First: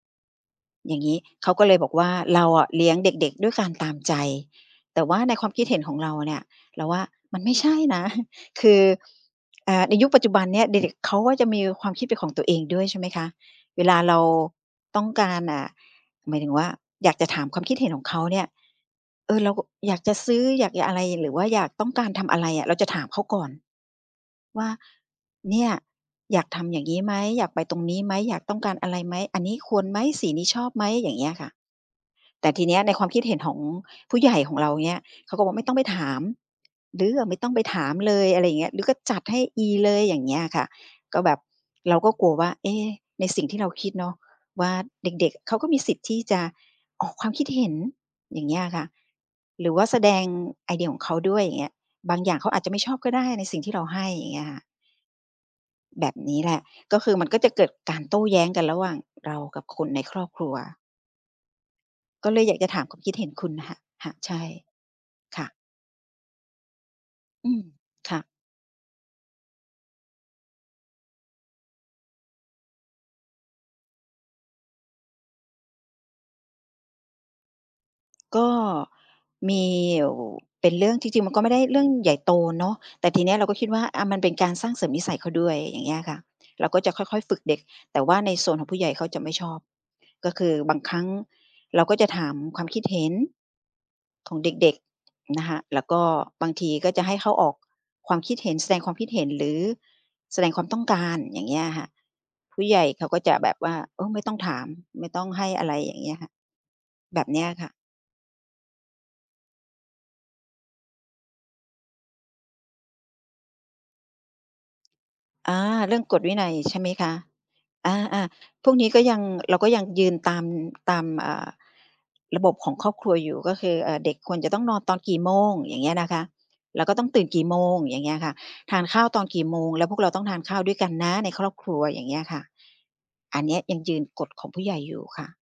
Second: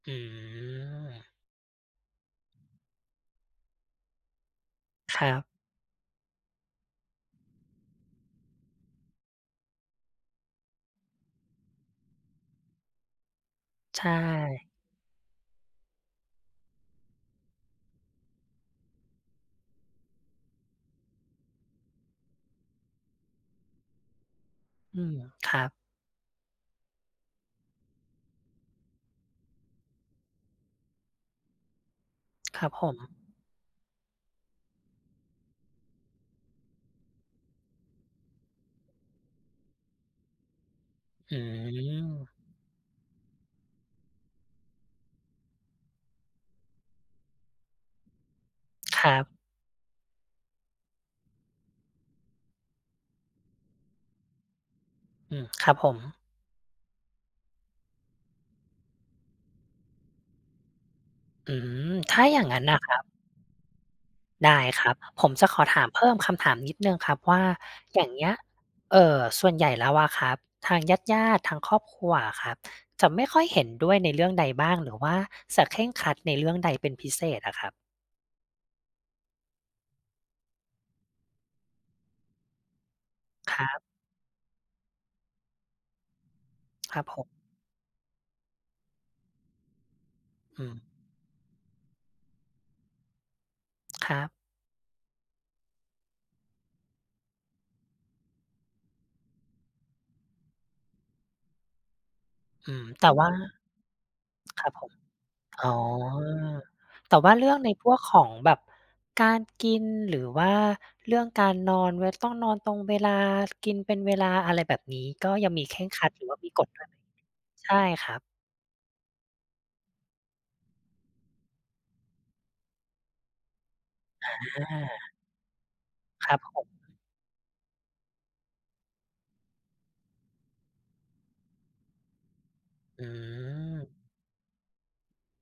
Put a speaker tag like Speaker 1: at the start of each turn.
Speaker 1: อื
Speaker 2: อย่างงี้
Speaker 1: ม
Speaker 2: เขาก็เลยบอกว่า เราอะเลี้ยงเด็ก ๆ ด้วยการตามใจ แต่ว
Speaker 1: ค
Speaker 2: ่า
Speaker 1: ร
Speaker 2: ใ
Speaker 1: ั
Speaker 2: น
Speaker 1: บ
Speaker 2: ความคิดเห็นของเราเนี่ย เราว่ามันไม่ใช่นะ คือ อ่า ในยุคปัจจุบันเนี่ย เด็ก ๆ เขาก็จะมีความคิดเป็นของตัวเองด้วย ใช่ไหมคะ? เวลา
Speaker 1: ใช
Speaker 2: เรา
Speaker 1: ่
Speaker 2: ต้องการ อ่า หมายถึงว่า อยากจะถามความคิดเห็นของเขาเนี่ย เออ เราอยากจะซื้อ อยากหยะอะไร หรือว่าอยาก ต้องการทำอะไรอะ เราจะถามเขาก่อนว่า
Speaker 1: อืม ค
Speaker 2: เ
Speaker 1: ร
Speaker 2: น
Speaker 1: ั
Speaker 2: ี่ย
Speaker 1: บ
Speaker 2: อยากทำอย่างงี้ไหม? อยากไปตรงนี้ไหม? อยากต้องการอะไรไหม? อันนี้ควรไหม? สีนี้ชอบไหม? อย่างเงี้ยค่ะ แต่ท
Speaker 1: ค
Speaker 2: ี
Speaker 1: รั
Speaker 2: เ
Speaker 1: บ
Speaker 2: นี้ย
Speaker 1: ผ
Speaker 2: ในค
Speaker 1: ม
Speaker 2: วามคิดเห็นของผู้ใหญ่ของเราเงี้ย เขาก็บอกว่า "ไม่ต้องไปถาม ลื้ออะไม่ต้องไปถามเลย" อะไรอย่างเงี้ย "ลื้อก็จัดให้อีเลย" อย่างเงี้ยอะค่ะ ก็แบ
Speaker 1: อื
Speaker 2: บ เราก็กลั
Speaker 1: อ
Speaker 2: วว่า เอ๊! ในสิ่งที่เราคิดเนาะว่า เด็ก ๆ เขาก็มีสิทธิ์ที่จะออกความคิดเห็น อย่างเงี้ยอะค่ะ
Speaker 1: ครับ
Speaker 2: หรือว่าแสดงไอเดียของเขาด้วยอย่างเงี้ย บางอย่างเขาอาจจะไม่ชอบก็ได้ในสิ่งที่เราให้อย่างเงี้ยค่ะ
Speaker 1: อือ ครับผ
Speaker 2: แบ
Speaker 1: ม
Speaker 2: บนี้แหละ ก็คือมันก็จะเกิดการโต้แย้งกันระหว่างเรากับคนในครอบครัว
Speaker 1: อืม ถ้า
Speaker 2: ก็เ
Speaker 1: อย
Speaker 2: ล
Speaker 1: ่าง
Speaker 2: ยอย
Speaker 1: ง
Speaker 2: า
Speaker 1: ั้
Speaker 2: ก
Speaker 1: น
Speaker 2: จะ
Speaker 1: น่ะ
Speaker 2: ถาม
Speaker 1: ค
Speaker 2: ค
Speaker 1: รั
Speaker 2: วาม
Speaker 1: บ
Speaker 2: คิดเห็นคุณนะค่ะ ค่ะ ใช่
Speaker 1: ได้ครับ ผม
Speaker 2: ค
Speaker 1: จ
Speaker 2: ่
Speaker 1: ะ
Speaker 2: ะ
Speaker 1: ขอถาม เพิ่มคำถามนิดหนึ่งครับว่า
Speaker 2: อืม
Speaker 1: อย่า
Speaker 2: ค
Speaker 1: ง
Speaker 2: ่
Speaker 1: เง
Speaker 2: ะ
Speaker 1: ี้ย เอ่อ ส่วนใหญ่แล้วอะครับ ทางญาติ ๆ ทางครอบครัวอะครับ จะไม่ค่อยเห็นด้วยในเรื่องใดบ้าง หรือว่าจะเคร่งครัดในเรื่องใดเป็นพิเศษอะครับ?
Speaker 2: ก็มีอยู่เป็นเรื่อง จริง ๆ มันก็ไม่ได้เรื่องใหญ่โตเนาะ แต่ทีเนี้ยเราก
Speaker 1: ค
Speaker 2: ็ค
Speaker 1: ร
Speaker 2: ิด
Speaker 1: ั
Speaker 2: ว่
Speaker 1: บ
Speaker 2: า อา มันเป็นการสร้างเสริมนิสัยเขาด้วย อย่างเงี้ยอะค่ะ เราก็จะ
Speaker 1: ค
Speaker 2: ค
Speaker 1: รั
Speaker 2: ่
Speaker 1: บผ
Speaker 2: อย
Speaker 1: ม
Speaker 2: ๆ ฝึกเด็ก แต่ว่าในโซนของผู้ใหญ่เขาจะไม่ชอบ ก็คือ
Speaker 1: อื
Speaker 2: บาง
Speaker 1: ม
Speaker 2: ครั้ง เราก็จะถามความ คิดเห็น
Speaker 1: ครั
Speaker 2: ข
Speaker 1: บ
Speaker 2: องเด็ก ๆ นะคะ แล้วก็บางทีก็จะให้เขาออกความคิดเห็น แสดงความคิดเห็น หรือแสดงความต้องการ อย่างเงี้ยอะค่ะ ผู้
Speaker 1: อื
Speaker 2: ใหญ่
Speaker 1: ม
Speaker 2: เข
Speaker 1: แต
Speaker 2: า
Speaker 1: ่
Speaker 2: ก็
Speaker 1: ว่า
Speaker 2: จะแบบว่า เออ ไม่ต้องถา
Speaker 1: ค
Speaker 2: ม
Speaker 1: รับผม
Speaker 2: ไม่ต้องให้ อ
Speaker 1: อ
Speaker 2: ะไ
Speaker 1: ๋
Speaker 2: ร
Speaker 1: อ
Speaker 2: อย่างเงี้ยค่ะ
Speaker 1: แต่
Speaker 2: แบ
Speaker 1: ว
Speaker 2: บ
Speaker 1: ่า
Speaker 2: เนี
Speaker 1: เร
Speaker 2: ้ย
Speaker 1: ื่อง
Speaker 2: ค
Speaker 1: ใ
Speaker 2: ่
Speaker 1: น
Speaker 2: ะ
Speaker 1: พวกของแบบการกิน หรือว่าเรื่องการนอน เว ต้องนอนตรงเวลา กินเป็นเวลา อะไรแบบนี้ ก็ยั
Speaker 2: อ
Speaker 1: งม
Speaker 2: า
Speaker 1: ีเคร่ง
Speaker 2: เรื่
Speaker 1: ค
Speaker 2: อง
Speaker 1: รัด
Speaker 2: ก
Speaker 1: หร
Speaker 2: ฎ
Speaker 1: ือ
Speaker 2: ว
Speaker 1: ว
Speaker 2: ิ
Speaker 1: ่า
Speaker 2: นั
Speaker 1: มี
Speaker 2: ย
Speaker 1: กฎ
Speaker 2: ใช
Speaker 1: ด
Speaker 2: ่
Speaker 1: ้
Speaker 2: ไ
Speaker 1: ว
Speaker 2: หม
Speaker 1: ย
Speaker 2: คะ?
Speaker 1: ใช่
Speaker 2: อ
Speaker 1: ครับ
Speaker 2: า ๆ พวกนี้ก็ยัง เราก็ยังยืนตาม ตาม อ่า ระบบของครอบครัวอยู่ ก็คือ เอ่อ เด็ก
Speaker 1: อ
Speaker 2: ควรจะต้องนอนตอนก
Speaker 1: า
Speaker 2: ี่โมงอย่างเงี้ยนะคะ
Speaker 1: ครับผม
Speaker 2: แล้วก็ต้องตื่นกี่โมงอย่างเงี้ยค่ะ ทานข้าวตอนกี่โมง แล้วพวกเราต้องทานข้าวด้วยกันนะในครอบครัวอย่างเงี้ยค่ะ
Speaker 1: อื
Speaker 2: อันเนี้ยยังย
Speaker 1: อ
Speaker 2: ืนกฎของผู้ใหญ่อยู่ค่ะ